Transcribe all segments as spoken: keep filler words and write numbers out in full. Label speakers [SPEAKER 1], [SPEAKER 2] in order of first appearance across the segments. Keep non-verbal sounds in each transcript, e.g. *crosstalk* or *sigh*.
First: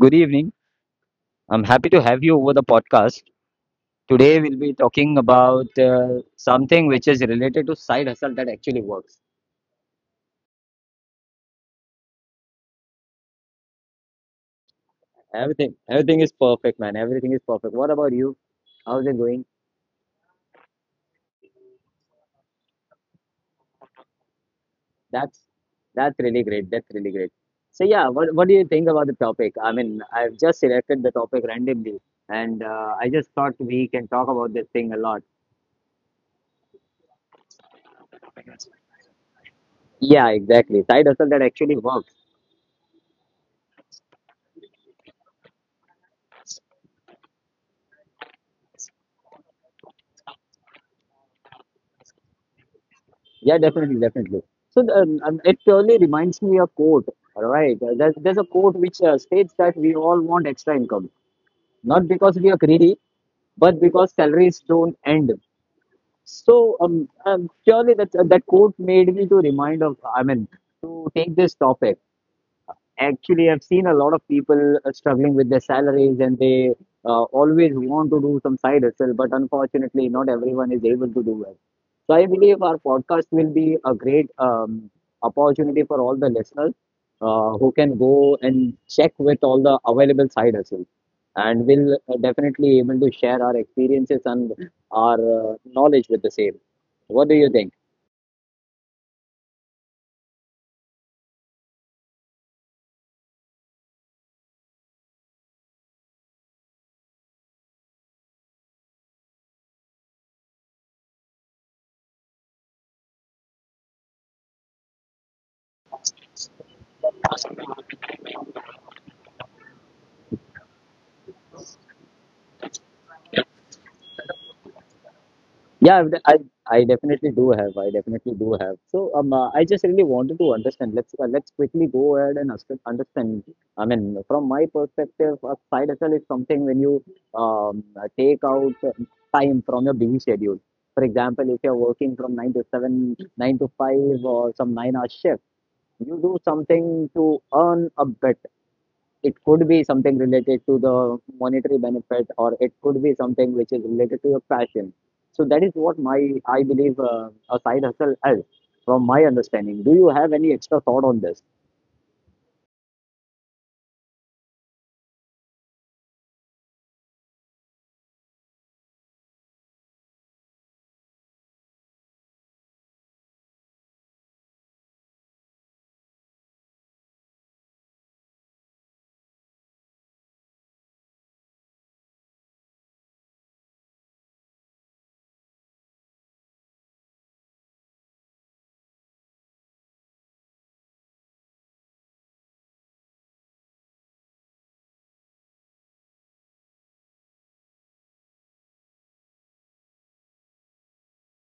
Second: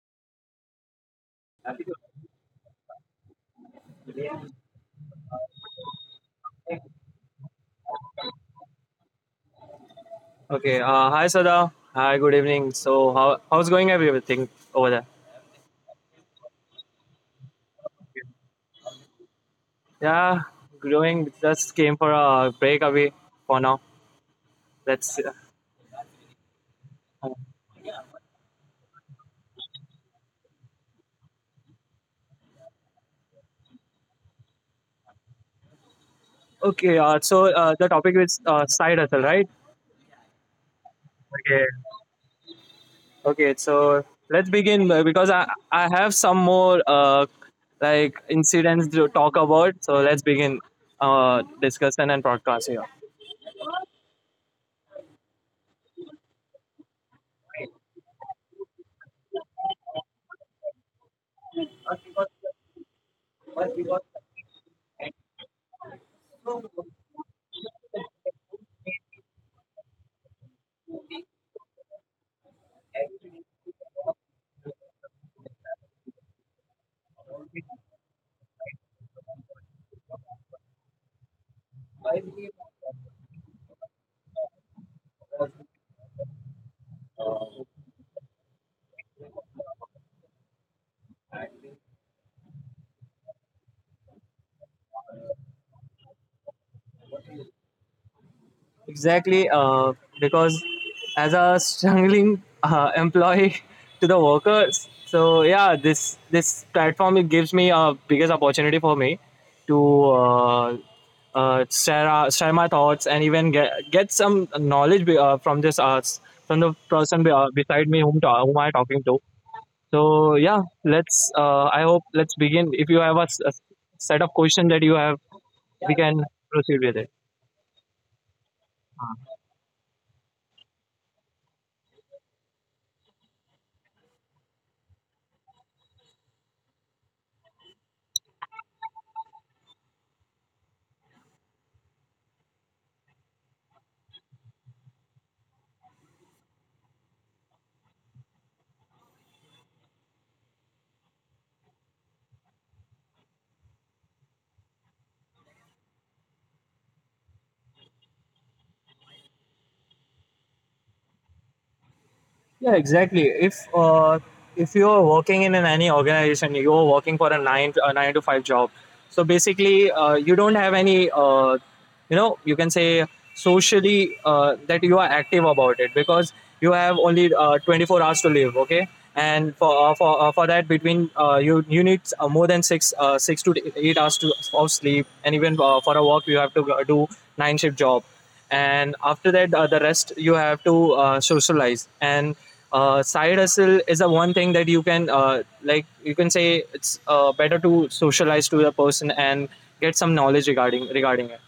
[SPEAKER 1] good evening. I'm happy to have you over the podcast. Today we'll be talking about uh, something which is related to side hustle that actually works.
[SPEAKER 2] Okay. Uh, hi, Sada. Hi. Good evening. So, how how's going everything over there?
[SPEAKER 1] Everything, everything is perfect, man. Everything is perfect. What about you? How's it going?
[SPEAKER 2] Yeah, growing. Just came for a break away for now. That's uh,
[SPEAKER 1] That's that's really great. That's really great. So yeah, what what do you think about the topic? I mean, I've just selected the topic randomly, and uh, I just thought we can talk about this thing a lot.
[SPEAKER 2] Okay. Uh, so uh, the topic is uh, side hustle, right?
[SPEAKER 1] Yeah, exactly. Side hustle that
[SPEAKER 2] Okay.
[SPEAKER 1] actually works.
[SPEAKER 2] Okay. So let's begin uh, because I I have some more uh like incidents to talk about. So let's begin uh discussion and broadcast here.
[SPEAKER 1] Yeah, definitely, definitely. So um, um, it purely reminds me a quote, right? Uh, There's, there's a quote which uh, states that we all want extra income, not because we are greedy, but because salaries don't end. So um, um, purely that that quote made me to remind of, I mean, to take this topic. Actually, I've seen a lot of people uh, struggling with their salaries and they uh, always want to do some side hustle, but unfortunately, not everyone is able to do it. So, I believe our podcast will be a great um, opportunity for all the listeners uh, who can go and check with all the available side hustles. And we'll uh, definitely able to share our experiences and our uh, knowledge with the same. What do you think?
[SPEAKER 2] Exactly, uh, because as a struggling uh, *laughs* employee to the workers, so yeah, this this platform it gives me a biggest opportunity for me to uh, uh, share uh, share my thoughts, and even get get some knowledge be- uh, from this uh, s- from the person be, uh, beside me, whom, ta- whom I'm talking to. So yeah, let's. Uh, I hope let's begin. If you have a, s- a set of questions that you have, we
[SPEAKER 1] Yeah, I've
[SPEAKER 2] can
[SPEAKER 1] de- I
[SPEAKER 2] proceed
[SPEAKER 1] I
[SPEAKER 2] with it.
[SPEAKER 1] definitely do have. I definitely do have. So um, uh, I just really wanted to understand. Let's uh, let's quickly go ahead and us- understand. I mean, from my perspective, a side hustle is something when you um uh, take out uh, time from your busy schedule. For example, if you're working from nine to seven, nine to five, or some nine-hour shift, you do something to earn a bit. It could be something related to the monetary benefit or it could be something which is related to your passion. So that is what my, I believe uh, a side hustle is, from my understanding. Do you have any extra thought on this?
[SPEAKER 2] Yeah, exactly. If uh, if you are working in an, any organization, you are working for a nine to, a nine to five job. So basically, uh, you don't have any, uh, you know, you can say socially uh, that you are active about it, because you have only uh, twenty four hours to live. Okay, and for uh, for uh, for that between uh, you you need uh, more than six uh, six to eight hours to, of sleep, and even uh, for a work you have to uh, do nine shift job, and after that uh, the rest you have to uh, socialize. And uh, side hustle is the one thing that you can uh, like, you can say it's uh, better to socialize to the person and get some knowledge regarding regarding it,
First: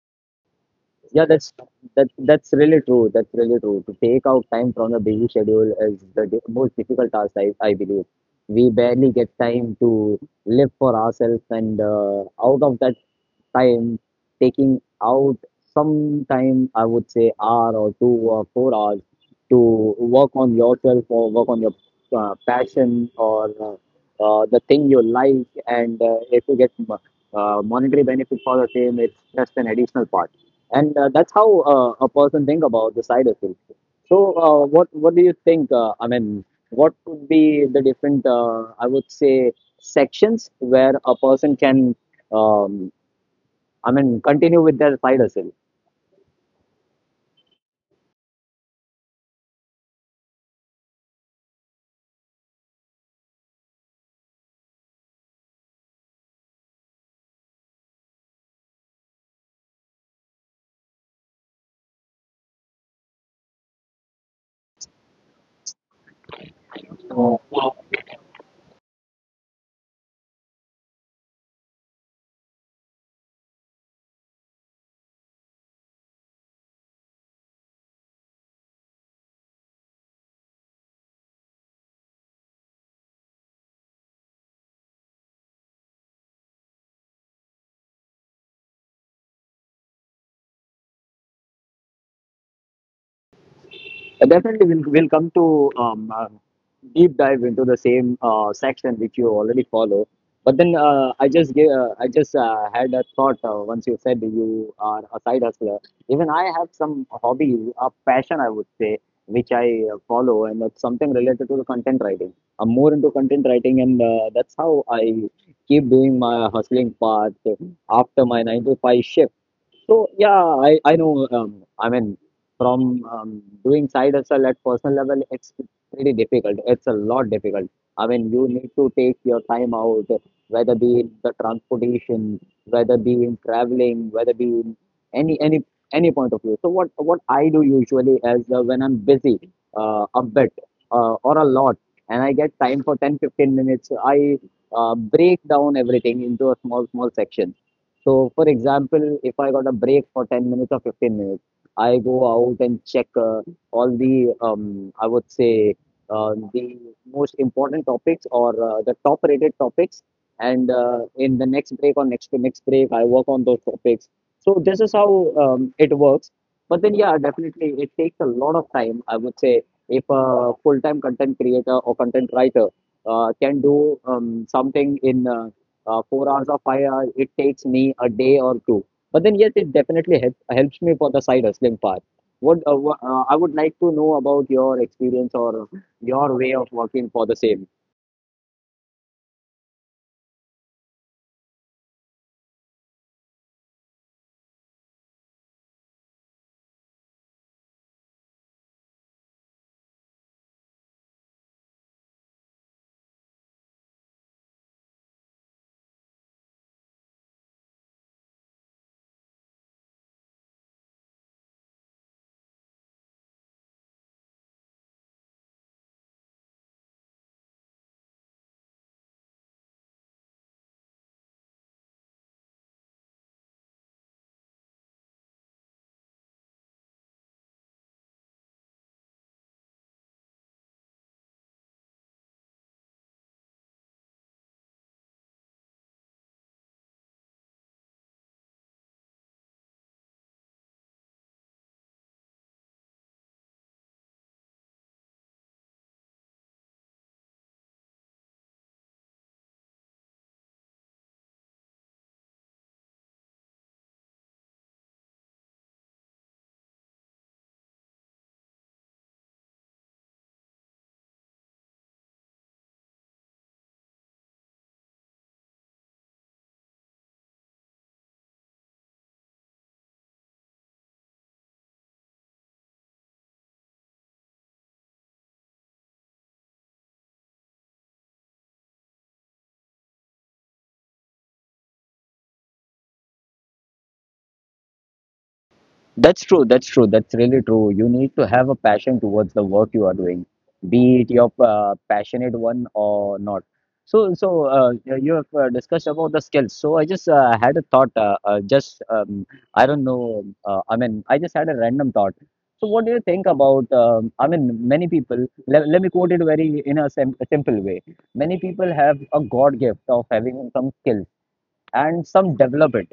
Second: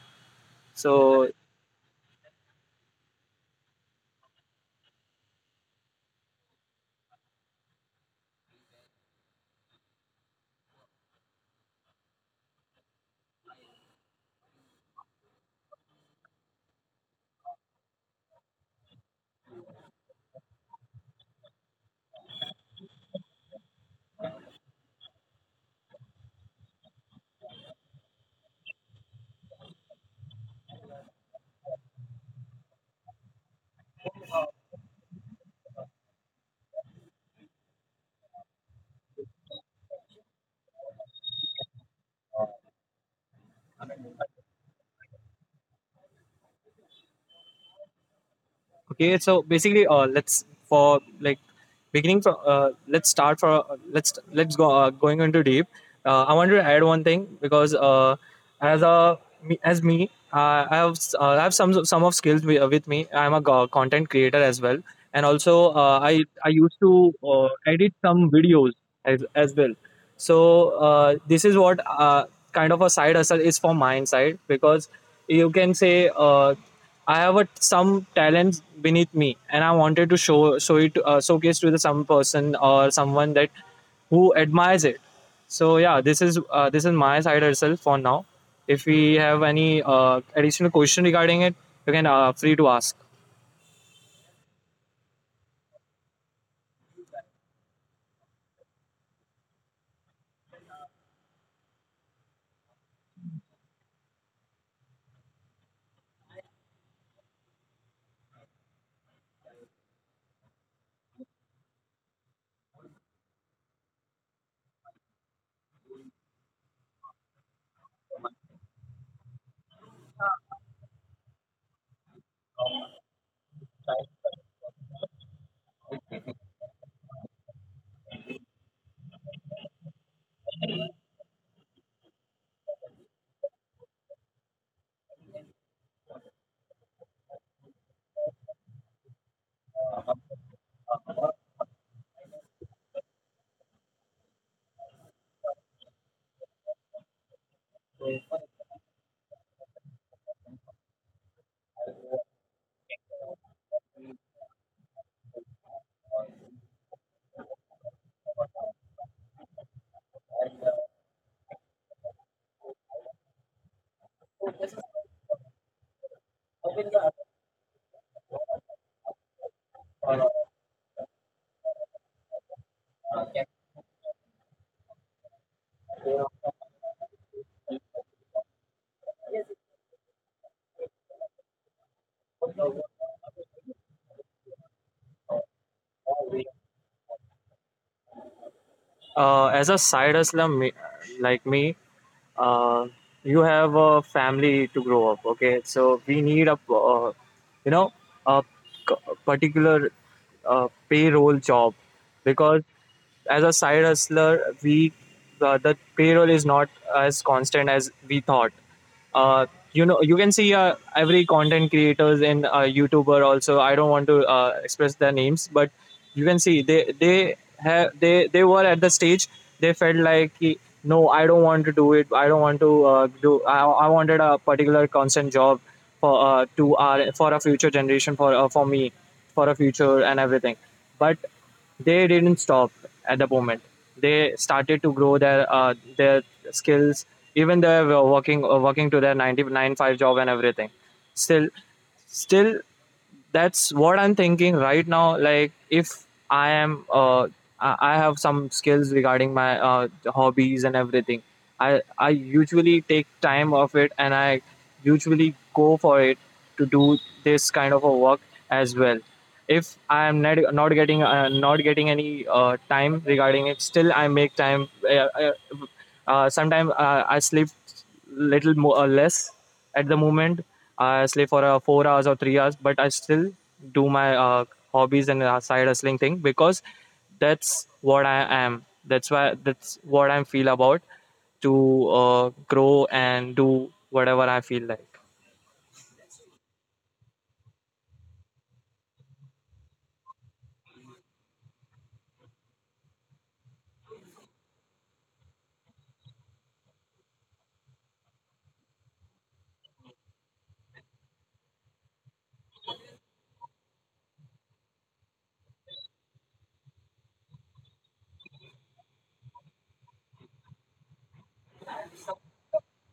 [SPEAKER 1] Yeah,
[SPEAKER 2] so.
[SPEAKER 1] that's that that's really true. That's really true. To take out time from the busy schedule is the di- most difficult task, I, I believe. We barely get time to live for ourselves, and uh, out of that time, taking out some time, I would say hour or two or four hours to work on yourself or work on your uh, passion or uh, uh, the thing you like, and uh, if you get mo- uh, monetary benefit for the same, it's just an additional part and uh, that's how uh, a person think about the side effects. So, uh, what what do you think? Uh, I mean, what could be the different? Uh, I would say sections where a person can, um, I mean, continue with their side hustle.
[SPEAKER 2] Okay, so basically, uh, let's for like beginning from uh, let's start for uh, let's let's go uh, going into deep. Uh, I want to add one thing because uh, as a me- as me, uh, I have s- uh, I have some some of skills wi- uh, with me. I'm a go- content creator as well, and also uh, I I used to
[SPEAKER 1] So,
[SPEAKER 2] uh, edit some videos as as well. So uh, this is what uh, kind of a side hustle is from my side, because you can say. Uh, I have a, some talents beneath me, and I wanted to show show it uh, showcase to the some person or someone that who admires it. So yeah, this is uh, this is my side herself for now. If we have any uh, additional question regarding it, you can uh, free to ask.
[SPEAKER 1] uh, definitely, we'll we'll come to um, uh, deep dive into the same uh, section which you already follow. But then uh, I just gave, uh, I just uh, had a thought uh, once you said you are a side hustler. Even I have some hobbies, a passion I would say, which I uh, follow, and that's something related to the content writing. I'm more into content writing, and uh, that's how I keep doing my hustling part after my nine to five shift. So yeah, I I know. Um, I mean, from um, doing side hustle at personal level, it's pretty difficult. It's a lot difficult. I mean, you need to take your time out, whether be in the transportation, whether be in traveling, whether be in any any any point of view. So what what I do usually is uh, when I'm busy, uh, a bit uh, or a lot, and I get time for ten fifteen minutes, I uh, break down everything into a small small section. So, for example, if I got a break for ten minutes or fifteen minutes, I go out and check uh, all the, um, I would say, uh, the most important topics or uh, the top rated topics. And uh, in the next break or next to next break, I work on those topics. So, this is how um, it works. But then, yeah, definitely it takes a lot of time. I would say if a full time content creator or content writer uh, can do um, something in uh, uh, four hours or five hours, it takes me a day or two. But then, yes, it definitely helps helps me for the side hustling part. What uh, wha- uh, I would like to know about your experience or your way of working for the same.
[SPEAKER 2] Uh, as a side hustler me, like me, uh, you have a family to grow up. Okay, so we need a uh, you know a c- particular uh, payroll job, because as a side hustler, we the, the payroll is not as constant as we thought. Uh, you know, you can see uh, every content creators and uh, YouTuber also. I don't want to uh, express their names, but you can see they they have they they were at the stage. They felt like, "Ki, no, I don't want to do it. I don't want to uh, do. I, I wanted a particular constant job for uh, to our for a future generation, for uh, for me, for a future and everything." But they didn't stop at the moment. They started to grow their uh, their skills. Even they were working uh, working to their nine nine five job and everything. Still, still that's what I'm thinking right now. Like, if I am uh, i I have some skills regarding my uh, hobbies and everything, i i usually take time of it, and I usually go for it to do this kind of a work as well. If I am not, not getting uh, not getting any uh, time regarding it, still I make time. uh, uh, uh, Sometimes uh, I sleep little more or less at the moment. I sleep for uh, four hours or three hours, but I still do my uh, hobbies and uh, side hustling thing, because that's what I am. That's why that's what I feel about, to uh, grow and do whatever I feel like.
[SPEAKER 1] That's true. That's true. That's really true. You need to have a passion towards the work you are doing, be it your uh, passionate one or not. So, so uh, you you have uh, discussed about the skills. So, I just uh, had a thought. Uh, uh, just um, I don't know. Uh, I mean, I just had a random thought. So, what do you think about? Um, I mean, many people. Let, let me quote it very in a, sim a simple way. Many people have a God gift of having some skills and some develop it.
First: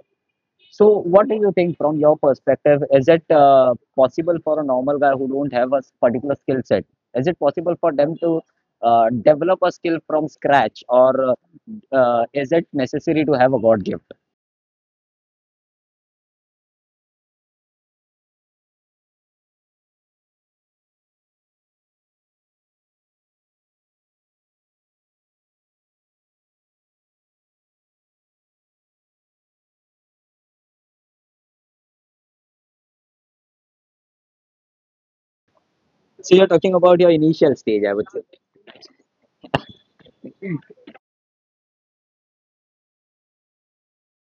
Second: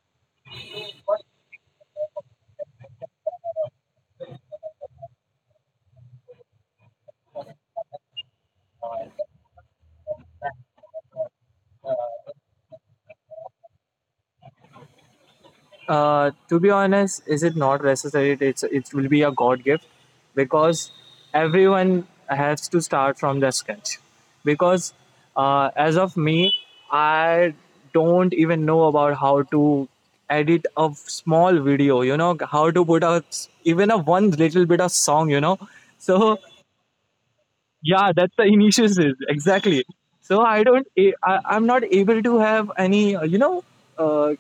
[SPEAKER 1] So, what do you think from your perspective? Is it uh, possible for a normal guy who don't have a s- particular skill set? Is it possible for them to uh, develop a skill from scratch, or uh, is it necessary to have a God gift?
[SPEAKER 2] Uh, to be honest, is it not necessary? It's it will be a God gift, because everyone has to start from the scratch. Because uh, as of me, I don't even know about how to edit a small video. You know how to put a even a one little bit of song. You know,
[SPEAKER 1] So
[SPEAKER 2] so
[SPEAKER 1] you're talking about your initial stage, I would
[SPEAKER 2] yeah,
[SPEAKER 1] say.
[SPEAKER 2] that's the initial stage exactly. So I don't, I, I'm not able to have any, you know, uh,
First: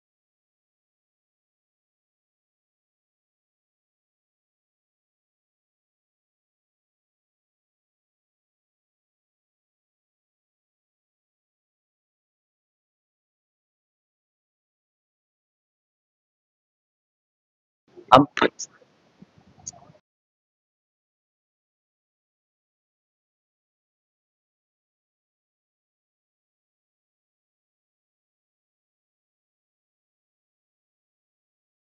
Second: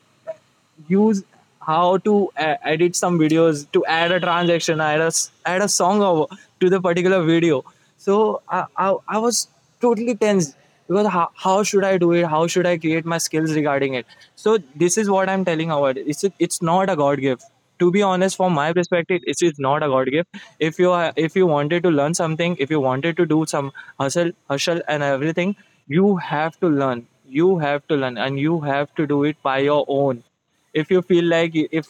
[SPEAKER 2] use how to uh, edit some videos to add a transaction, add a, s- add a song over to the particular video. So I, I, I was totally tense, because how, how should I do it? How should I create my skills regarding it? So this is what I'm telling about. It's it's not a God gift. To be
[SPEAKER 1] Um.
[SPEAKER 2] honest, from my perspective, it is not a God gift. If you are if you wanted to learn something, if you wanted to do some hustle hustle and everything, you have to learn you have to learn, and you have to do it by your own. If you feel like you- if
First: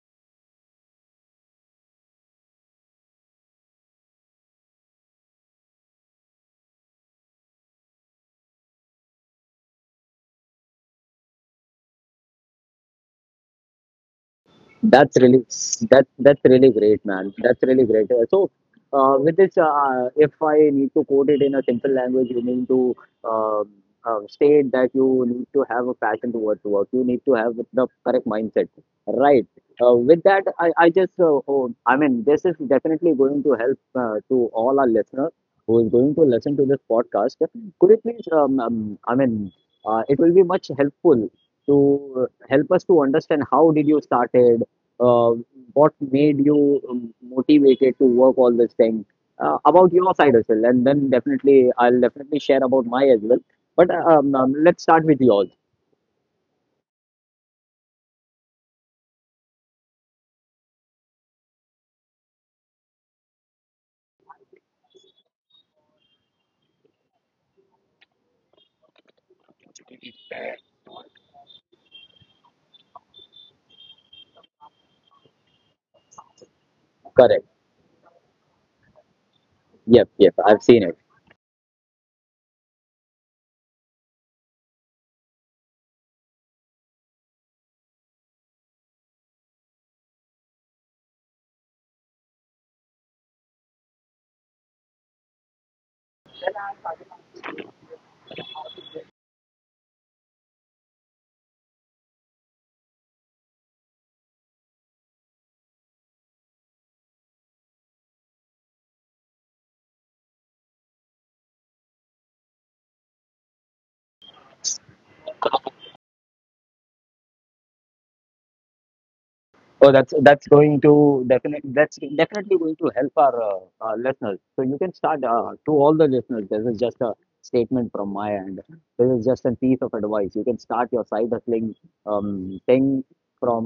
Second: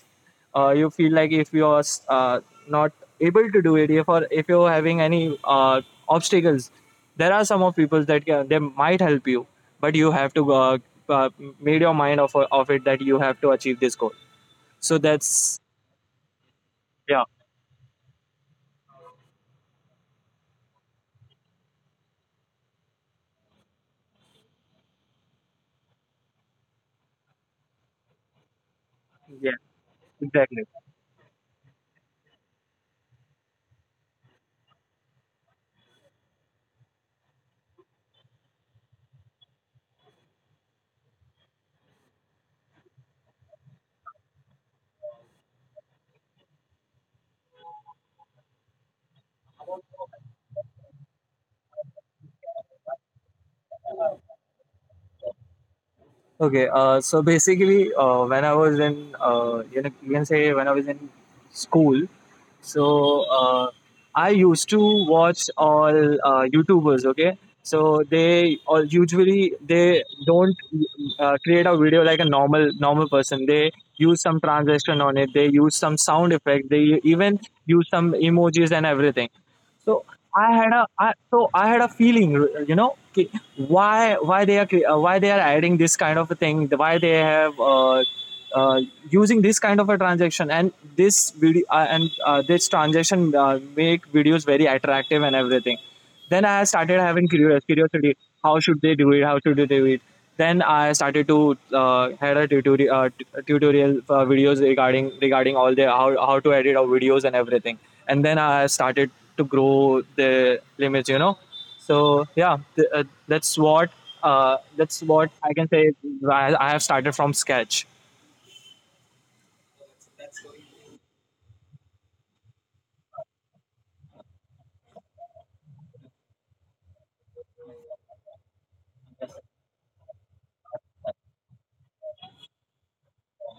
[SPEAKER 2] uh, you feel like if you are uh, not able to do it, if or if you're having any uh, obstacles, there are some of people that can, they might help you, but you have to uh, uh, made your mind of, of it, that you have to achieve this goal. So
[SPEAKER 1] That's really
[SPEAKER 2] that's,
[SPEAKER 1] that that's really great,
[SPEAKER 2] yeah,
[SPEAKER 1] man. That's really great. Uh, So, uh, with this, uh, uh, if I need to quote it in a simple language, you need to um uh, state that you need to have a passion towards work. You need to have the correct mindset, right?
[SPEAKER 2] yeah,
[SPEAKER 1] Uh, with that,
[SPEAKER 2] exactly.
[SPEAKER 1] I I just uh, oh, I mean, this is definitely going to help uh, to all our listeners who is going to listen to this podcast. Could you please, um, um I mean, uh, it will be much helpful to uh, help us to understand how did you started uh, what made you um, motivated to work all this time uh, about your side as well and then definitely I'll definitely share about my as well but um, um, let's start with yours.
[SPEAKER 2] Okay, uh, so basically, uh, when I was in, uh, you know, you can say when I was in school. So uh, I used to watch all uh, YouTubers. Okay, so they all usually they don't uh, create a video like a normal normal person. They use some transition on it. They use some sound effect. They
[SPEAKER 1] Correct.
[SPEAKER 2] even use some emojis and everything.
[SPEAKER 1] Yep,
[SPEAKER 2] So
[SPEAKER 1] yep, I've
[SPEAKER 2] I had
[SPEAKER 1] seen
[SPEAKER 2] a
[SPEAKER 1] it.
[SPEAKER 2] I, so I had a feeling, you know, ki- why why they are cre- uh, why they are adding this kind of a thing, why they have uh, uh, using this kind of a transaction, and this video, uh, and uh, this transaction uh, make videos very attractive and everything. Then I started having curious curiosity. How should they do it? How should they do it? Then I started to uh, had a tutorial uh, t- tutorial uh, videos regarding regarding all the, how, how to edit our videos and everything. And then I started to grow the limits, you know. So yeah, th- uh, that's what uh, that's what I can say. I, I have started from sketch.
[SPEAKER 1] Oh, that's that's going to definitely, that's definitely going to help our uh, uh, listeners. So you can start, uh, to all the listeners, this is just a statement from my end. This is just a piece of advice. You can start your side hustling um, thing from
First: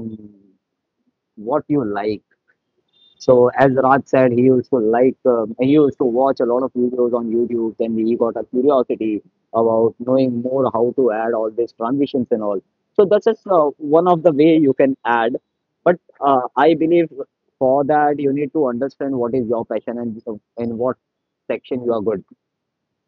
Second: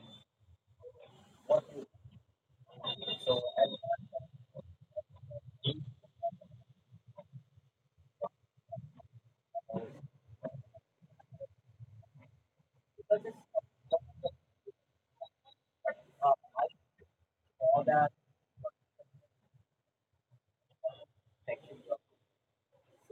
[SPEAKER 1] what you like. So as Raj said, he used to like, um, he used to watch a lot of videos on YouTube. Then he got a curiosity about knowing more how to add all these transitions and all. So that's just uh, one of the way you can add. But uh, I believe for that you need to understand what is your passion and uh, in what section you are good.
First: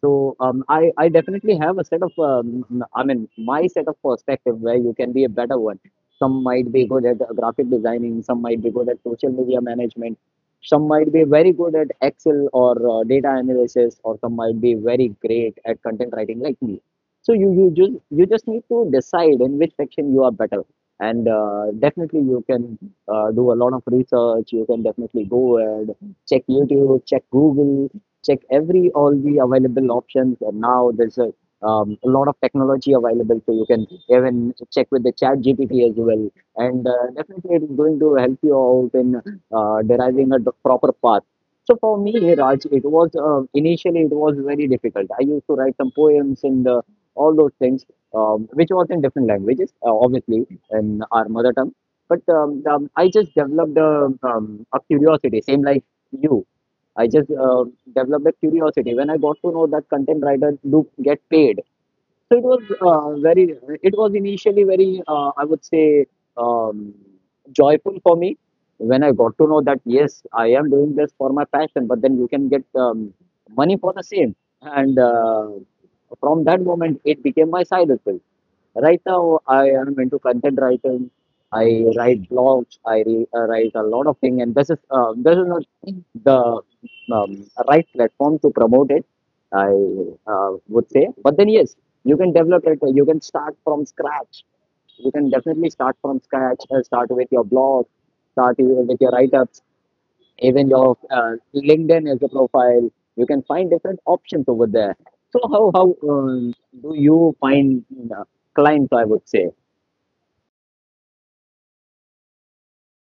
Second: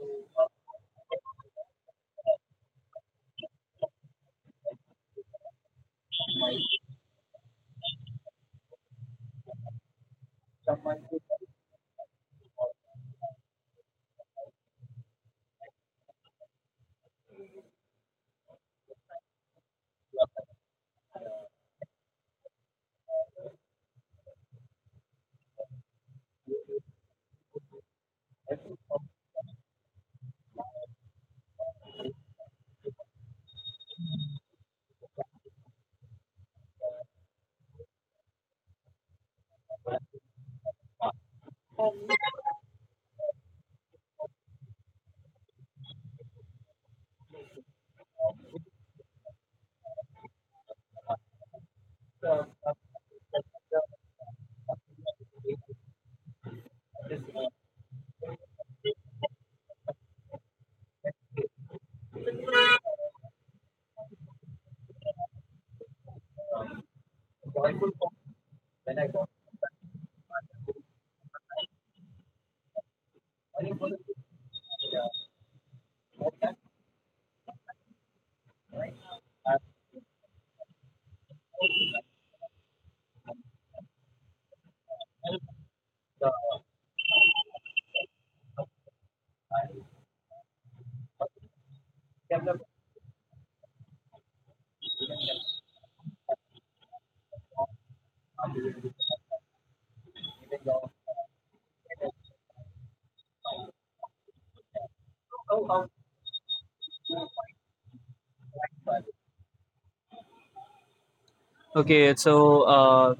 [SPEAKER 1] So um, I, I definitely have a set of, um, I mean, my set of perspective where you can be a better one. Some might be good at uh, graphic designing, some might be good at social media management, some might be very good at Excel or uh, data analysis, or some might be very great at content writing like me. So you you just you just need to decide in which section you are better, and uh, definitely you can uh, do a lot of research. You can definitely go and check YouTube, check Google, check every all the available options. And now there's a, um, a lot of technology available, so you can even check with the Chat G P T as well. And uh, definitely, it's going to help you out in uh, deriving a d- proper path. So for me, Raj, it was uh, initially it was very difficult. I used to write some poems and uh, all those things, um, which was in different languages, uh, obviously, in our mother tongue. But um, um, I just developed a, um, a curiosity, same like you. I just uh, developed a curiosity when I got to know that content writers do get paid. So it was uh, very, it was initially very, uh, I would say, um, joyful for me when I got to know that yes, I am doing this for my passion, but then you can get um, money for the same. And uh, from that moment, it became my side hustle. Right now, I am into content writing. I write blogs. I re- uh, write a lot of things, and this is uh, this is not the um, right platform to promote it. I uh, would say, but then yes, you can develop it. You can start from scratch. You can definitely start from scratch. uh, Start with your blog. Start with your write-ups, even your uh, linkedin is a profile, you can find different options over there. So how how um, do you find uh, clients, I would say?
[SPEAKER 2] Okay, so uh,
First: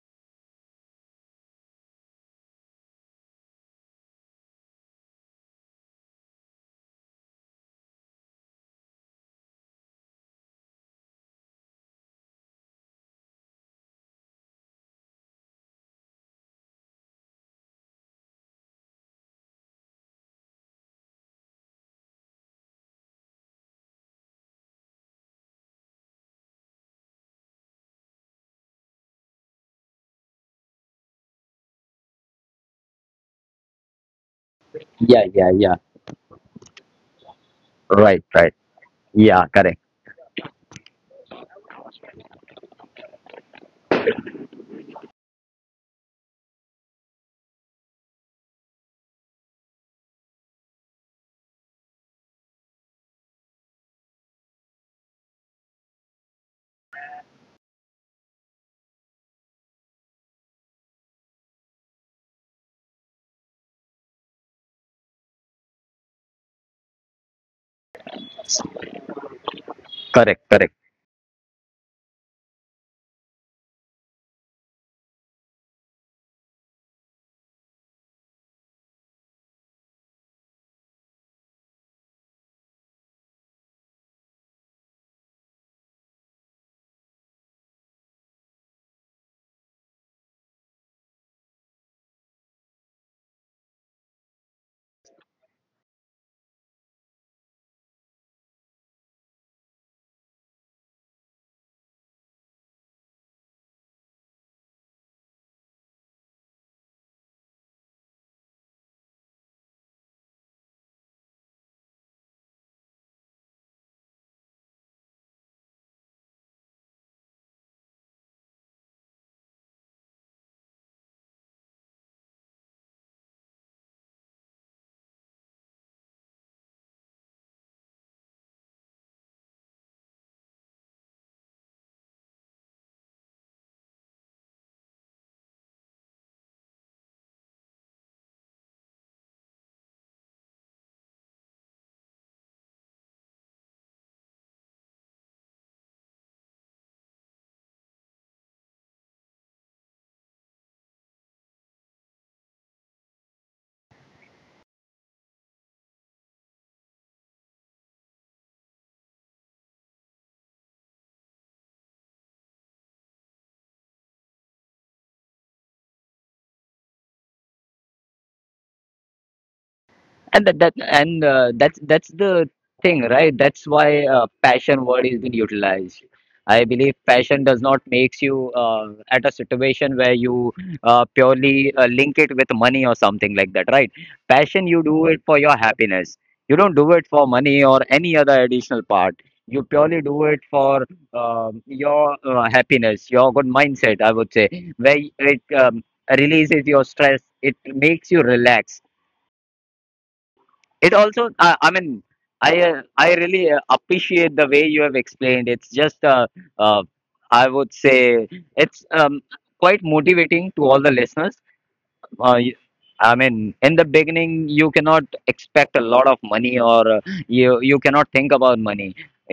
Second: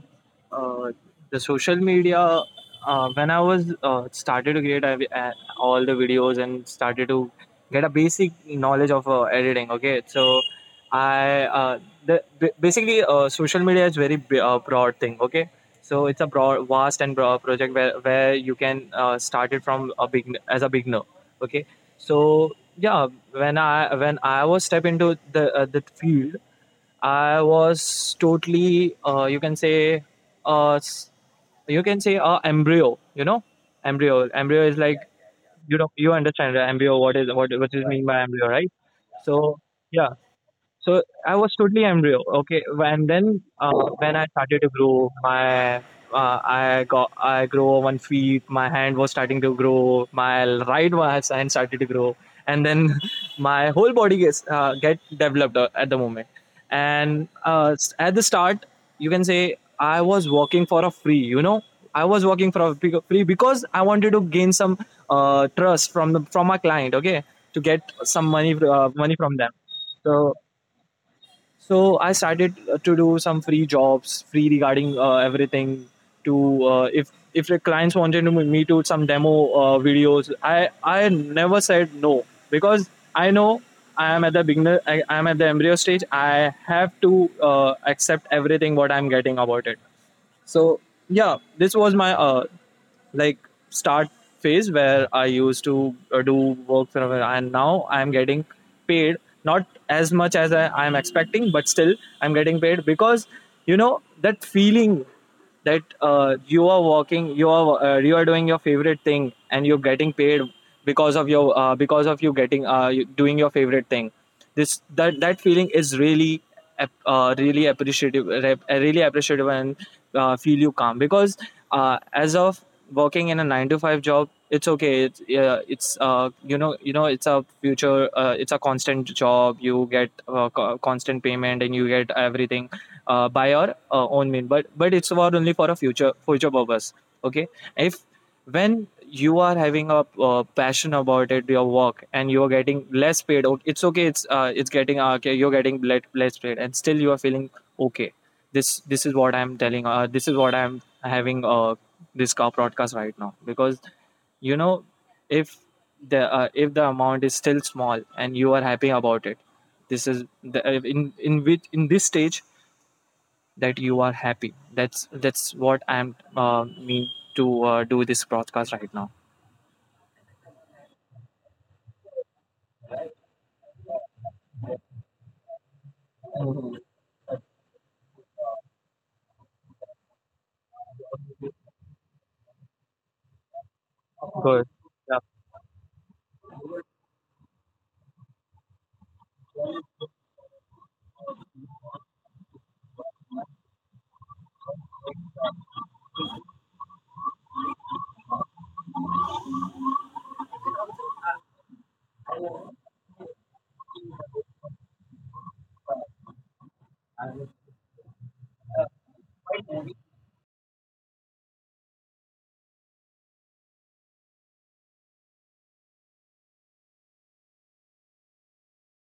[SPEAKER 2] uh, the social media. Uh, when I was uh, started to create I, uh, all the videos and started to get a basic knowledge of uh, editing. Okay, so I uh, the ba- basically uh, social media is very b- uh, broad thing. Okay, so it's a broad, vast and broad project, where where you can uh, start it from a begin as a beginner. Okay, so yeah, when I when I was step into the uh, the field. I was totally, uh, you can say, uh, s- you can say, uh, embryo. You know, embryo. Embryo is like,
[SPEAKER 1] Yeah, yeah, yeah.
[SPEAKER 2] you know you understand the embryo. What is what what is mean
[SPEAKER 1] Right,
[SPEAKER 2] by embryo,
[SPEAKER 1] right.
[SPEAKER 2] right?
[SPEAKER 1] Yeah,
[SPEAKER 2] So
[SPEAKER 1] correct.
[SPEAKER 2] yeah, so I was totally embryo. Okay, and then uh, when I started to grow, my uh, I got I grow one feet. My hand was starting to grow. My right was hand started to grow, and then *laughs* my whole body gets uh, get developed uh, at the moment. And uh, s- at the start, you can say I was working for a free. You know, I was working for a big- free, because I wanted to gain some uh, trust from the from my client. Okay, to get some money uh, money from them. So
[SPEAKER 1] Correct, correct.
[SPEAKER 2] so I started uh, to do some free jobs, free regarding uh, everything. To uh, if if the clients wanted to- me to some demo uh, videos, I I never said no, because I know I am at the beginner. I I am at the embryo stage. I have to uh, accept everything what I'm getting about it, so yeah, this was my uh like start phase where I used to uh, do work from where- and now I'm getting paid, not as much as I, I'm expecting, but still I'm getting paid because you know that feeling that uh, you are working, you are uh, you are doing your favorite thing and you're getting paid because of your uh, because of you getting uh, you- doing your favorite thing. This that that feeling is really ap- uh, really appreciative, rep- uh, really appreciative and uh, feel you calm because uh, as of working in a nine to five job, it's okay, it's, yeah, it's uh, you know you know it's a future, uh, it's a constant job. You get uh, co- constant payment and you get everything uh, by your uh, own mean, but but it's for only for a future future purpose. Okay, if when you are having a uh, passion about it, your work, and you are getting less paid, okay, it's okay, it's uh, it's getting uh, okay, you're getting let, less paid and still you are feeling okay. This this is what I'm telling, uh, this is what I'm having uh, this car broadcast right now, because you know, if the uh, if the amount is still small and you are happy about it, this is the, uh, in in which in this stage that you are happy. That's that's what I'm uh, mean to uh, do this broadcast right now.
[SPEAKER 1] and that, that and uh, that's that's the thing, right? That's why uh, passion word is being utilized. I believe passion does not makes you uh, at a situation where you uh, purely uh, link it with money or something like that, right? Passion,
[SPEAKER 2] Good.
[SPEAKER 1] you do it
[SPEAKER 2] Yeah.
[SPEAKER 1] for your happiness. You don't do it for money or any other additional part. You purely do it for um your uh, happiness, your good mindset, I would say, where it um, releases your stress. It makes you relax. It also uh, i mean i uh, i really uh, appreciate the way you have explained. It's just uh, uh, I would say it's um, quite motivating to all the listeners. uh, y- I mean, in the beginning, you cannot expect a lot of money, or uh, you you cannot think about money.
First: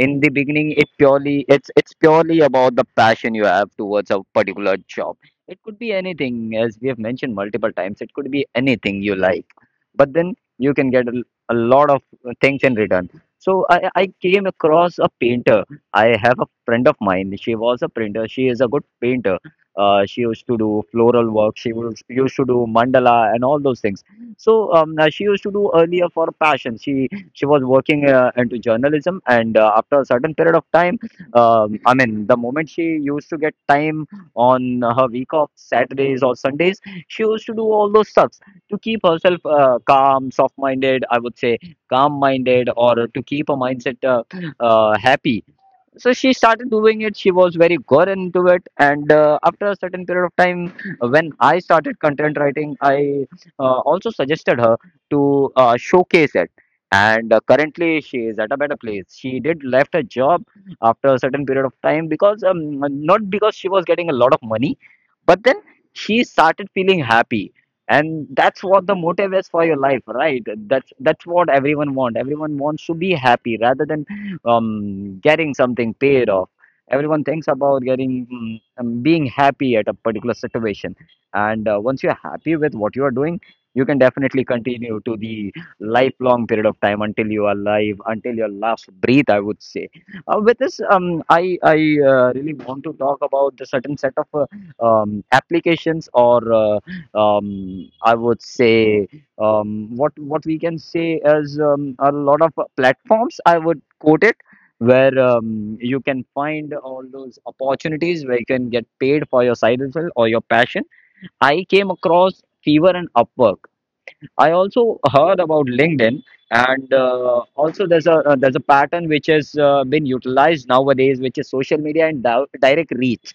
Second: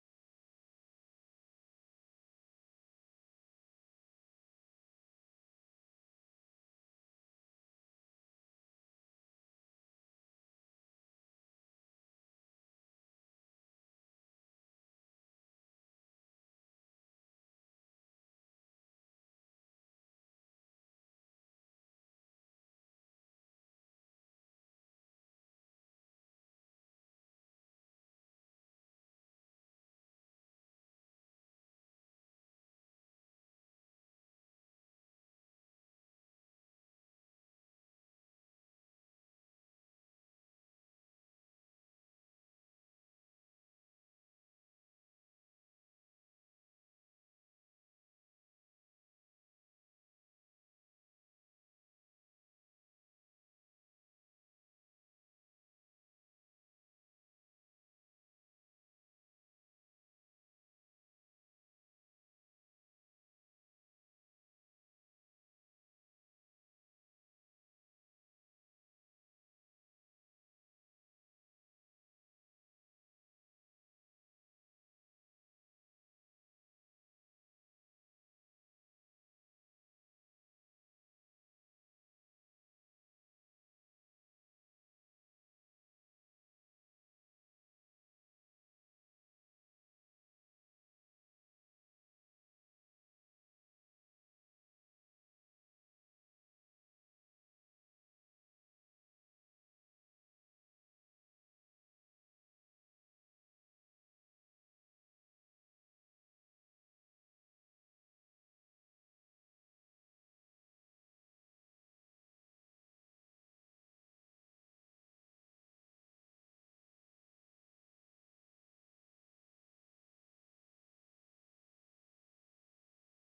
[SPEAKER 1] In the beginning, it purely it's it's purely about the passion you have towards a particular job. It could be anything, as we have mentioned multiple times. It could be anything you like, but then you can get a, l- a lot of uh, things in return. So I I came across a painter. I have a friend of mine. She was a printer. She is a good painter. Uh, she used to do floral work. She was, used to do mandala and all those things. So um, uh, she used to do earlier for passion. She she was working uh, into journalism, and uh, after a certain period of time, um, I mean, the moment she used to get time on her week off, Saturdays or Sundays, she used to do all those stuffs to keep herself uh, calm, soft-minded, I would say, calm-minded, or to keep her mindset uh, uh, happy. So she started doing it. She was very good into it, and uh, after a certain period of time, uh, when I started content writing, I uh, also suggested her to uh, showcase it. And uh, currently she is at a better place. She did left her job after a certain period of time, because um, not because she was getting a lot of money, but then she started feeling happy. And that's what the motive is for your life, right? that's that's what everyone want everyone wants to be happy rather than um getting something paid off. Everyone thinks about getting mm, um, being happy at a particular situation. And uh, once you're happy with what you are doing, you can definitely continue to the lifelong period of time until you are alive, until your last breath, I would say. Uh, with this, um I I uh, really want to talk about the certain set of uh, um, applications or uh, um, I would say um, what what we can say is um, a lot of platforms, I would quote it, where um, you can find all those opportunities where you can get paid for your side hustle or your passion. I came across Fever and Upwork. I also heard about LinkedIn, and uh, also there's a uh, there's a pattern which has uh, been utilized nowadays, which is social media and di direct reach.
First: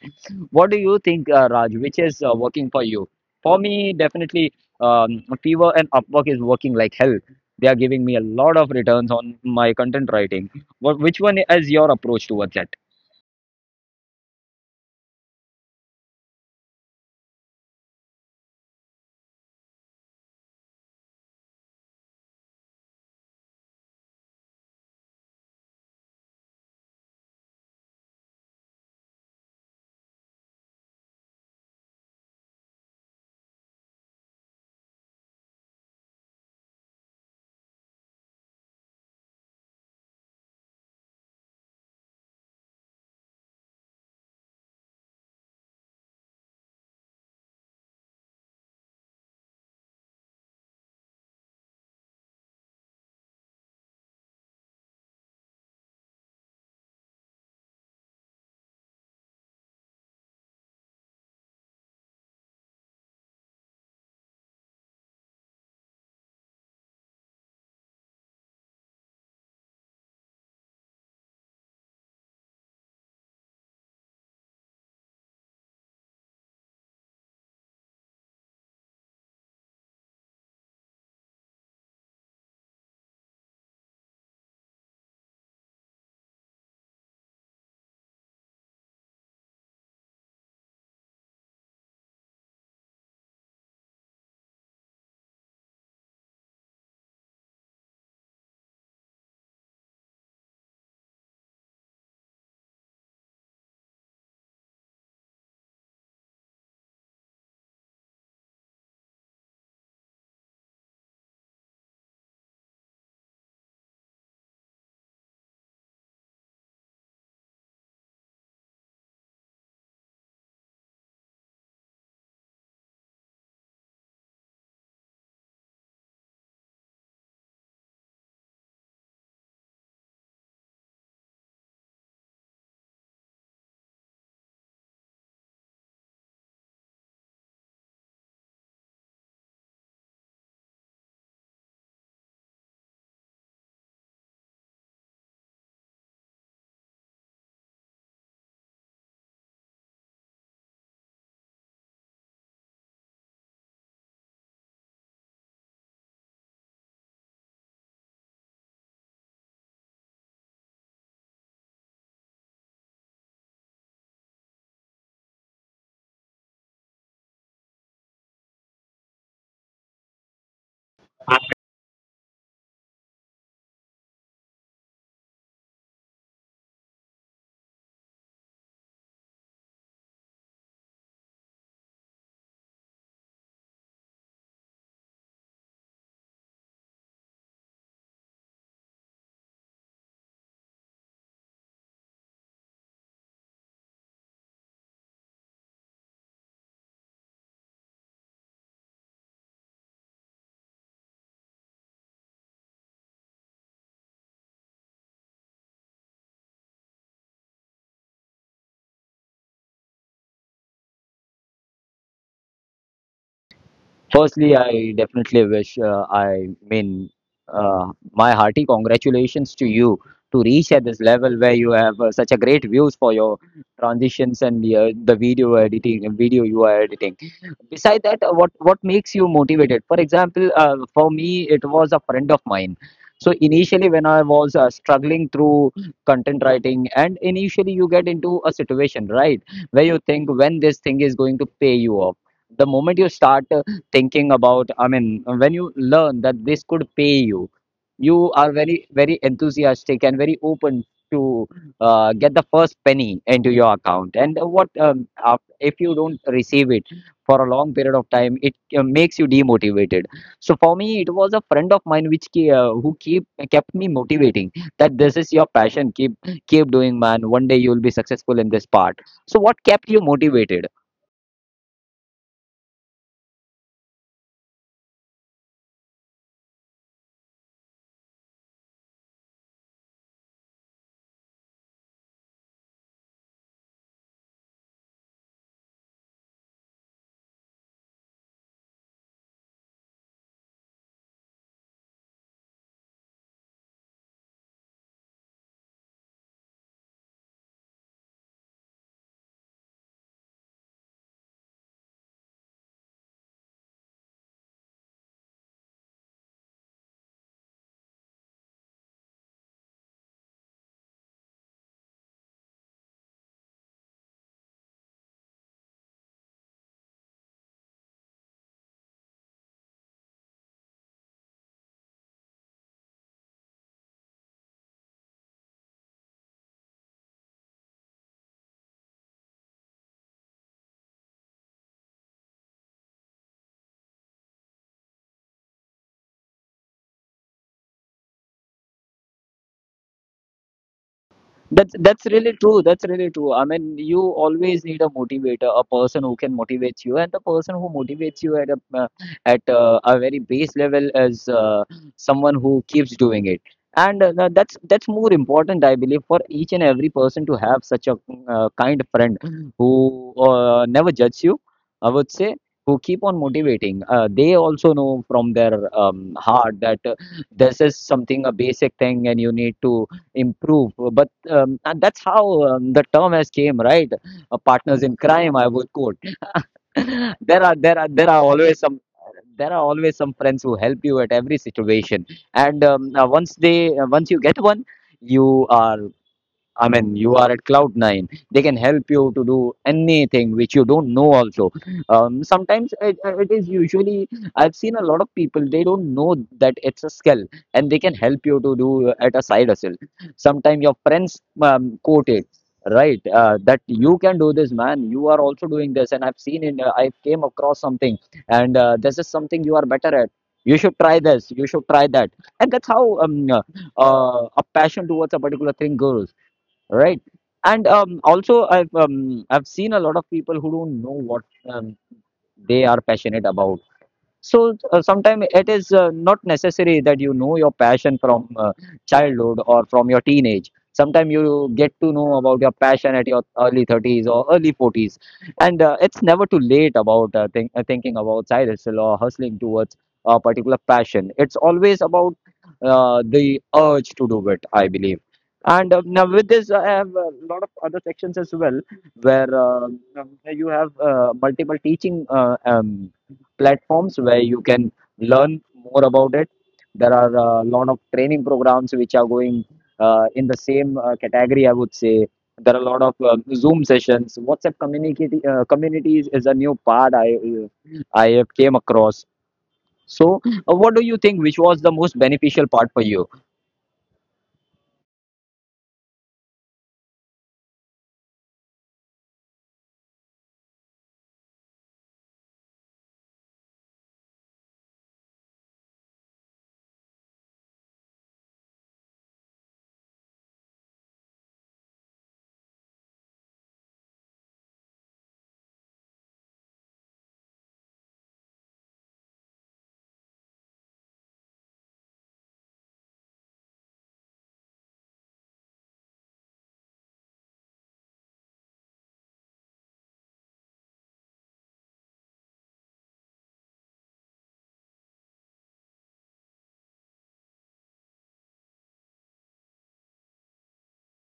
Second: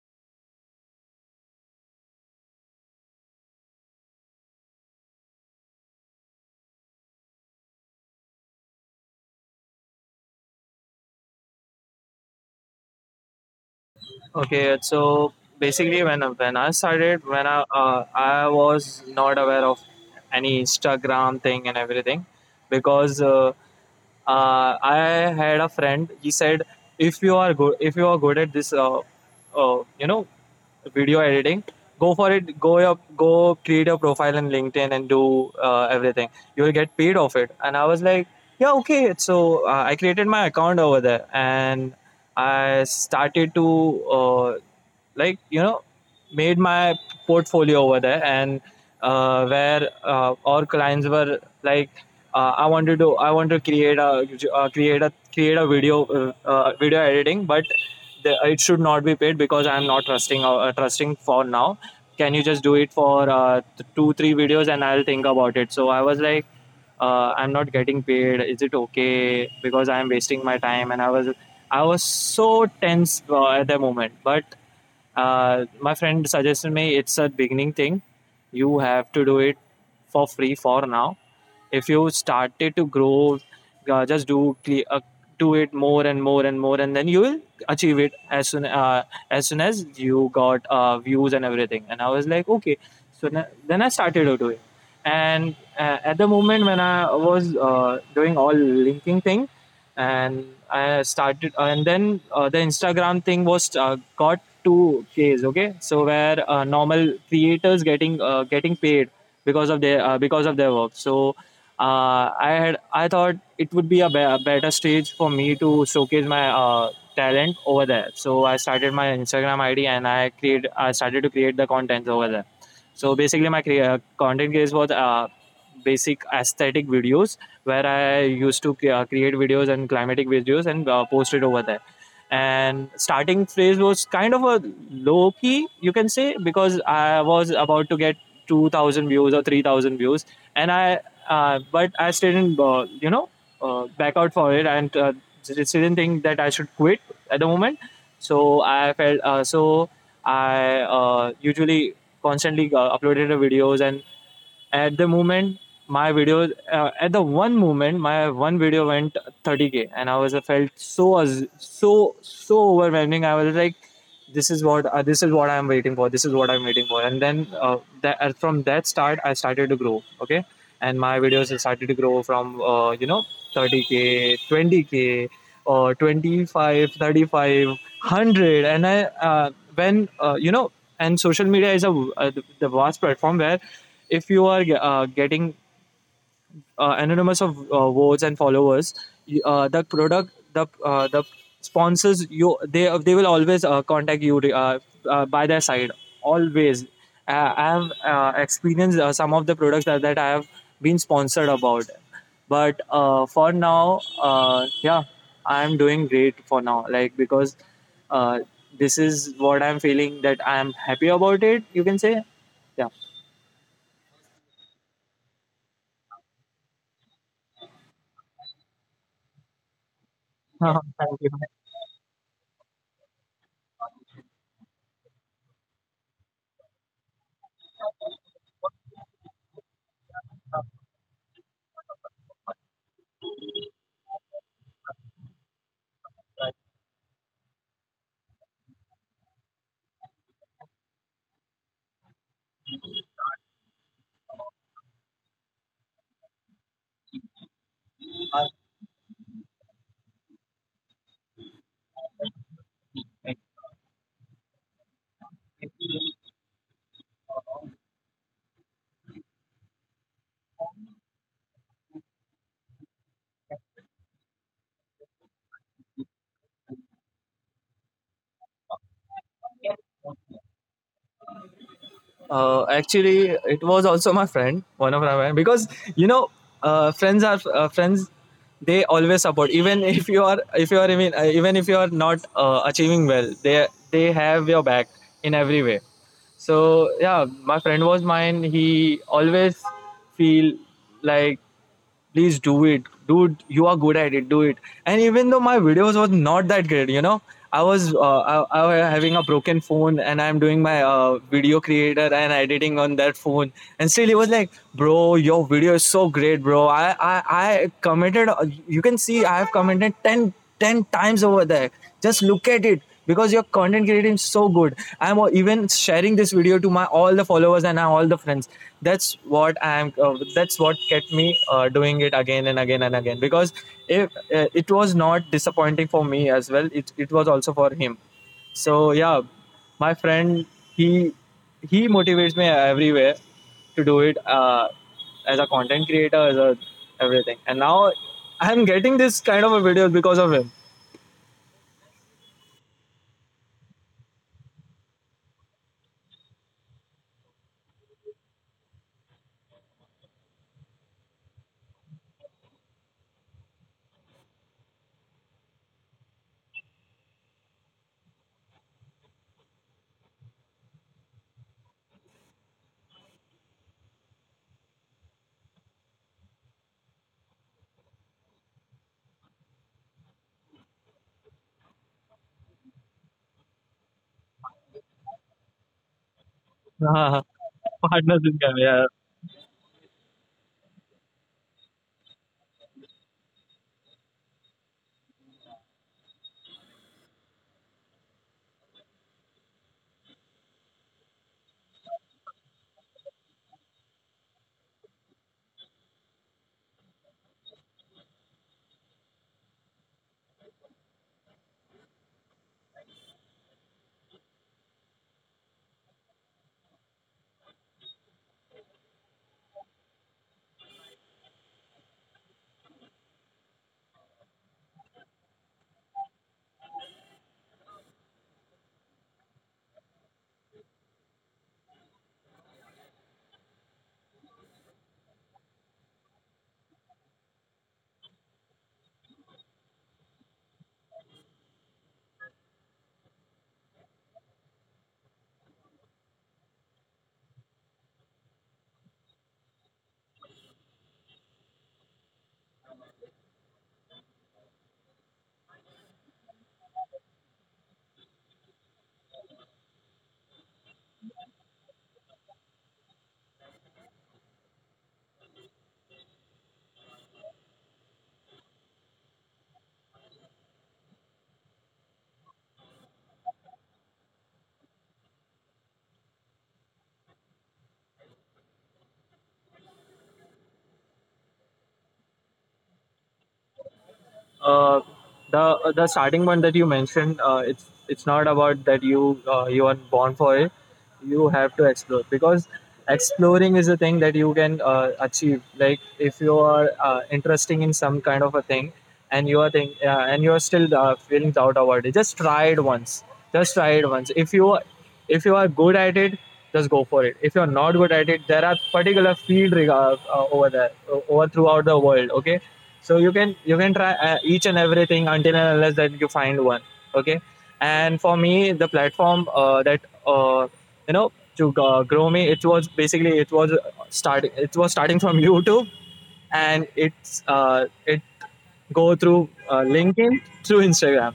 [SPEAKER 1] What do you think, uh, Raj? Which is uh, working for you? For me, definitely, um, Fiverr and Upwork is working like hell. They are giving me a lot of returns on my content writing. What, which one is your approach towards that?
[SPEAKER 2] Okay, so basically, when when I started, when I uh, I was not aware of any Instagram thing and everything, because uh, uh, I had a friend. He said, if you are good, if you are good at this, uh, uh, you know, video editing, go for it. Go up, go create your profile in LinkedIn and do uh, everything. You will get paid off it. And I was like, yeah, okay. So uh, I created my account over there and I started to uh, like you know made my portfolio over there and uh, where uh, our clients were like, uh, i wanted to I want to create a uh, create a create a video, uh, uh, video editing, but the, it should not be paid because I'm not trusting, uh, uh, trusting for now. Can you just do it for uh, th- two three videos and I'll think about it? So I was like, uh, I'm not getting paid, is it okay, because I'm wasting my time, and i was I was so tense uh, at the moment. But uh, my friend suggested me, it's a beginning thing. You have to do it for free for now. If you started to grow, uh, just do cle- uh, do it more and more and more, and then you will achieve it as soon uh, as soon as you got uh, views and everything. And I was like, okay. So na- then I started to do it. And uh, at the moment when I was uh, doing all linking thing and I started uh, and then uh, the Instagram thing was uh, got two k's, okay. So where uh, normal creators getting uh, getting paid because of their uh, because of their work. So uh, I had I thought it would be a, be- a better stage for me to showcase my uh, talent over there. So I started my Instagram I D and I create I started to create the contents over there. So basically, my crea- uh, content creation was uh, basic aesthetic videos where I used to cre- uh, create videos and climatic videos and uh, post it over there. And starting phase was kind of a low key, you can say, because I was about to get two thousand views or three thousand views, and I uh, but I still didn't, uh, you know, uh, back out for it, and uh, just didn't think that I should quit at the moment. So I felt uh, so I uh, usually constantly uh, uploaded the videos, and at the moment, my videos uh, at the one moment, my one video went thirty k, and i was I felt so, so, so overwhelming. I was like, this is what uh, this is what I'm waiting for, this is what I'm waiting for. And then uh, that, uh, from that start I started to grow, okay. And my videos started to grow from uh, you know thirty k, twenty k, or twenty-five, one hundred And I uh, when uh, you know, and social media is a uh, the vast platform where if you are uh, getting uh, anonymous of uh, votes and followers, y- uh, the product the uh, the sponsors, you, they they will always uh, contact you uh, uh, by their side. Always uh, I have uh, experienced uh, some of the products that, that I have been sponsored about. But uh, for now uh, yeah, I am doing great for now, like, because uh, this is what I'm feeling, that I am happy about it, you can say. Yeah.
[SPEAKER 1] Firstly, I definitely wish, uh, I mean, uh, my hearty congratulations to you to reach
[SPEAKER 2] *laughs*
[SPEAKER 1] at this
[SPEAKER 2] Thank you.
[SPEAKER 1] level where you have uh, such a great views for your transitions and the, uh, the video editing, video you are editing. Beside that, uh, what what makes you motivated? For example, uh, for me, it was a friend of mine. So initially, when I was uh, struggling through content writing, and initially you get into a situation, right, where you think when this thing is going to pay you off. The moment you start uh, thinking about, I mean, when you learn that this could pay you, you are very, very enthusiastic and very open to uh, get the first penny into your account. And what um, af- if you don't receive it for a long period of time, it uh, makes you demotivated. So for me, it was a friend of mine which ke- uh, who keep kept me motivating, that this is your passion. Keep keep doing, man. One day you will be successful in this part. So what kept you motivated?
[SPEAKER 2] Uh, actually, it was also my friend, one of my friend, because you know, uh, friends are uh, friends. They always support, even if you are, if you are even, uh, even if you are not uh, achieving well, they they have your back in every way. So yeah, my friend was mine. He always feel like, please do it, dude, you are good at it, do it. And even though my videos was not that great, you know, i was uh, I, I was having a broken phone and I'm doing my uh, video creator and editing on that phone. And still he was like, bro, your video is so great, bro, i i, I commented uh, you can see I have commented ten ten times over there, just look at it, because your content creating is so good, I'm even sharing this video to my all the followers and all the friends. That's what I'm uh, that's what kept me uh, doing it again and again and again, because if uh, it was not disappointing for me as well, it, it was also for him. So yeah, my friend, he he motivates me everywhere to do it uh, as a content creator, as a everything. And now I'm getting this kind of a videos because of him.
[SPEAKER 1] That's that's really true. That's really true. I mean, you always need a motivator, a person who can motivate you, and the person who motivates you at a uh, at uh, a very base level is uh, someone who keeps doing it. And uh, tha- that's that's more important, I believe, for each and every person to have such a uh, kind friend who uh, never judges you, I would say, who keep on motivating. Uh, they also know from their um, heart that uh, this is something a basic thing, and you need to improve. Um, and that's how um, the term has came, right? Uh, partners in crime, I would quote. *laughs* There
[SPEAKER 2] *laughs*
[SPEAKER 1] are there are there are
[SPEAKER 2] Partners in crime.
[SPEAKER 1] always some,
[SPEAKER 2] Yeah.
[SPEAKER 1] there are always some friends who help you at every situation. And um, uh, once they uh, once you get one, you are, I mean, you are at cloud nine. They can help you to do anything which you don't know. Also, um, sometimes it, it is usually, I've seen a lot of people they don't know that it's a skill and they can help you to do at a side hustle. Sometimes your friends um, quote it, right, uh, that you can do this, man. You are also doing this, and I've seen it. Uh, I came across something, and uh, this is something you are better at. You should try this. You should try that, and that's how um, uh, uh, a passion towards a particular thing goes. Right. And um, also, I've um, I've seen a lot of people who don't know what um, they are passionate about. So uh, sometimes it is uh, not necessary that you know your passion from uh, childhood or from your teenage. Sometimes you get to know about your passion at your early thirties or early forties. And uh, it's never too late about uh, think, uh, thinking about side hustle or hustling towards a particular passion. It's always about uh, the urge to do it, I believe. And uh, now with this, I have a lot of other sections as well, where uh, um, you have uh, multiple teaching uh, um, platforms where you can learn more about it. There are a lot of training programs which are going uh, in the same uh, category, I would say. There are a lot of um, Zoom sessions. WhatsApp community uh, communities is a new part I uh, I have came across. So, uh, what do you think? Which was the most beneficial part for you?
[SPEAKER 2] uh, the uh, the starting one that you mentioned, uh, it's it's not about that you uh, you are born for it. You have to explore, because exploring is a thing that you can uh, achieve. Like, if you are uh, interesting in some kind of a thing, and you are think uh, and you are still uh, feeling doubt about it, just try it once. Just try it once. If you, if you are good at it, just go for it. If you're not good at it, there are particular field regard, uh, uh, over there, o- over throughout the world. Okay, so you can, you can try uh, each and everything until and unless that you find one. Okay, and for me, the platform uh, that uh, you know to uh, grow me, it was basically it was starting, it was starting from *laughs* YouTube, and it's uh, it go through uh, LinkedIn, through Instagram,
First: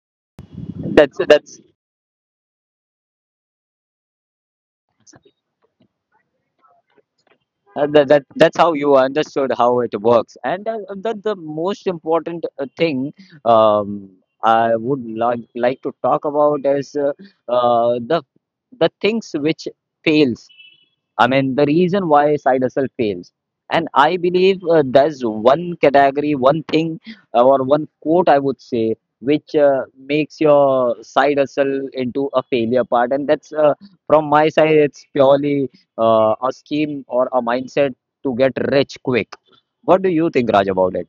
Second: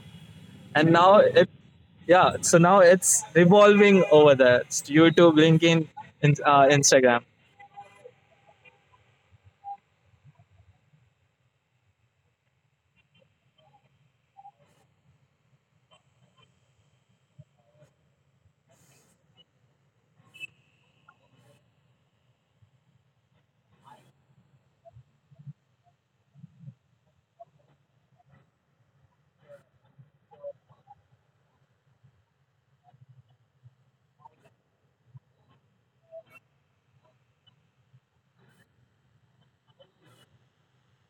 [SPEAKER 2] and now
[SPEAKER 1] That's
[SPEAKER 2] it,
[SPEAKER 1] that's
[SPEAKER 2] yeah, so now it's revolving over there, it's YouTube, LinkedIn, in, uh, Instagram.
[SPEAKER 1] Uh, that, that that's how you understood how it works. And uh, that the most important uh, thing, um, I would like like to talk about is uh, uh, the the things which fails, I mean, the reason why side hustle fails. And I believe uh, there's one category, one thing, uh, or one quote I would say, which uh, makes your side hustle into a failure part. And that's uh, from my side, it's purely uh, a scheme or a mindset to get rich quick. What do you think, Raj, about it?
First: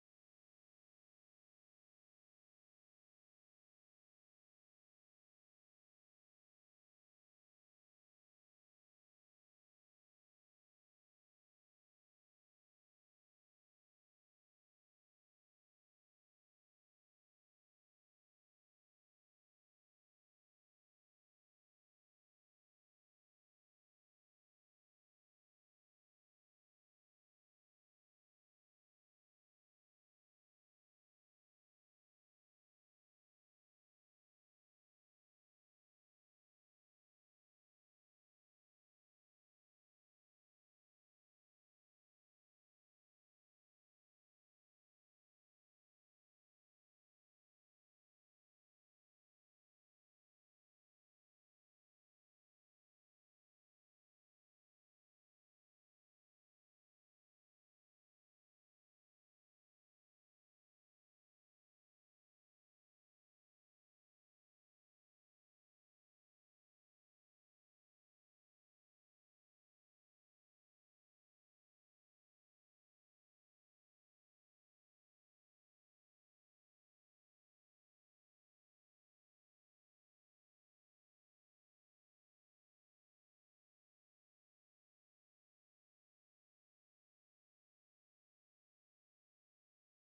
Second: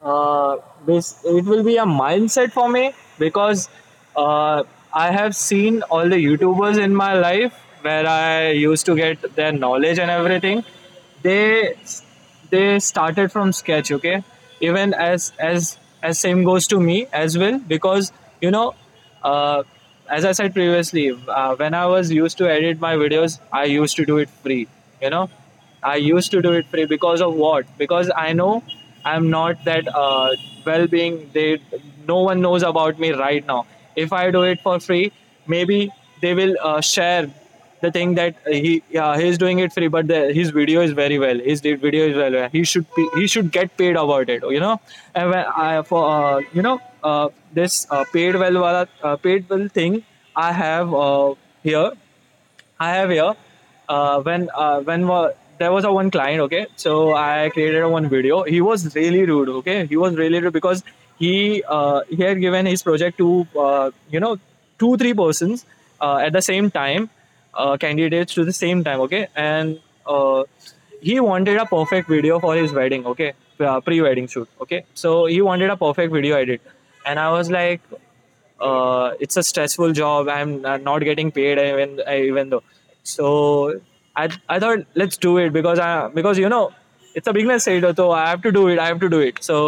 [SPEAKER 2] uh, bas- it will be a mindset for me, because uh, I have seen all the YouTubers in my life, where I used to get their knowledge and everything. They they started from sketch, okay. Even as as as same goes to me as well, because you know, uh, as I said previously, uh, when I was used to edit my videos, I used to do it free, you know, I used to do it free because of what? Because I know I'm not that uh, well-being. They No one knows about me right now. If I do it for free, maybe they will uh, share the thing that he, yeah, he's doing it free, but the, his video is very well. His de- video is well. He should be, he should get paid about it. You know, and when I for uh, you know uh, this uh, paid well wala, uh, paid well thing, I have uh, here I have here. Uh, when uh, when wa- there was a one client, okay, so I created a one video. He was really rude, okay. He was really rude because he uh, he had given his project to uh, you know two three persons uh, at the same time, uh, candidates to the same time, okay, and uh, he wanted a perfect video for his wedding, okay, uh, pre-wedding shoot, okay. So he wanted a perfect video edit, and I was like, uh, it's a stressful job, I'm uh, not getting paid, even uh, even though. So I I thought, let's do it, because I because you know, it's a business side, so I have to do it, I have to do it. So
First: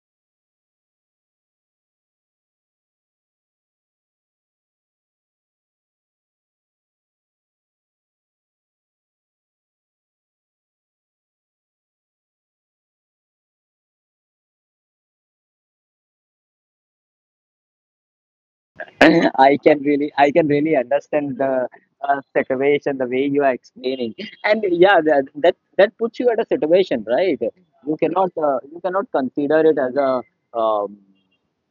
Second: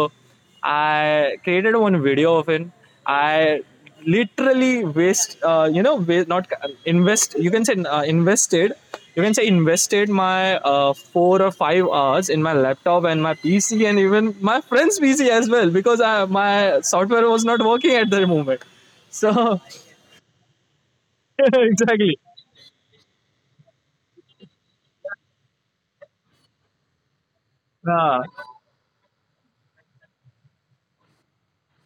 [SPEAKER 2] I created one video of it. I literally waste uh, you know wa- Not invest, you can say, uh, invested, you can say invested my uh, four or five hours in my laptop and my P C, and even my friend's P C as well, because I, my software was not working at that moment.
[SPEAKER 1] *laughs*
[SPEAKER 2] So
[SPEAKER 1] I can really, I can really understand the
[SPEAKER 2] *laughs* exactly.
[SPEAKER 1] uh, situation, the way you are explaining, and yeah, that that, that puts you at a situation, right? You
[SPEAKER 2] Yeah.
[SPEAKER 1] cannot, uh, you cannot consider it as a um,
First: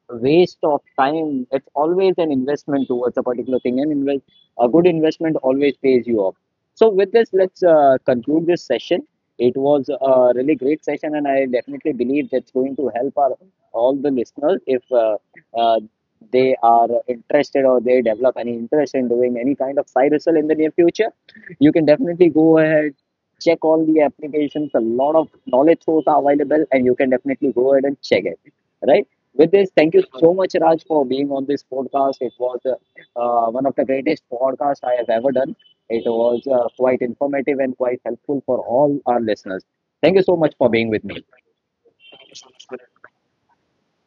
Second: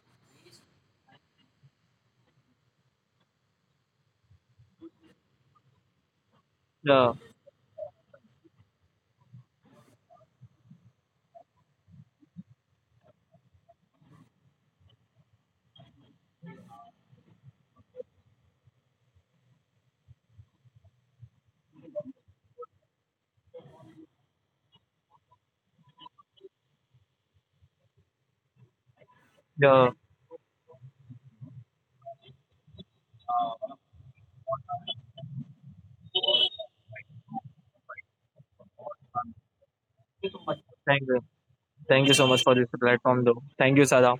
[SPEAKER 1] waste of time. It's always an investment towards a particular thing, and invest a good investment always pays you off. So
[SPEAKER 2] Yeah.
[SPEAKER 1] with this, let's uh, conclude this session. It was a really great session, and I definitely believe that's going to help our all the listeners if. Uh, uh, they are interested or they develop any interest in doing any kind of side hustle in the near future, you can definitely go ahead, check all the applications. A lot of knowledge sources are available, and you can definitely go ahead and check it. Right? With this,
[SPEAKER 2] Yeah.
[SPEAKER 1] thank you so much, Raj, for being on this podcast. It was uh, uh, one of the greatest podcasts I have ever done. It was uh, quite informative and quite helpful for all our listeners. Thank you so much for
[SPEAKER 2] Thank
[SPEAKER 1] being with
[SPEAKER 2] you.
[SPEAKER 1] me.
[SPEAKER 2] Thank you so much for this platform, though. Thank you, Sada.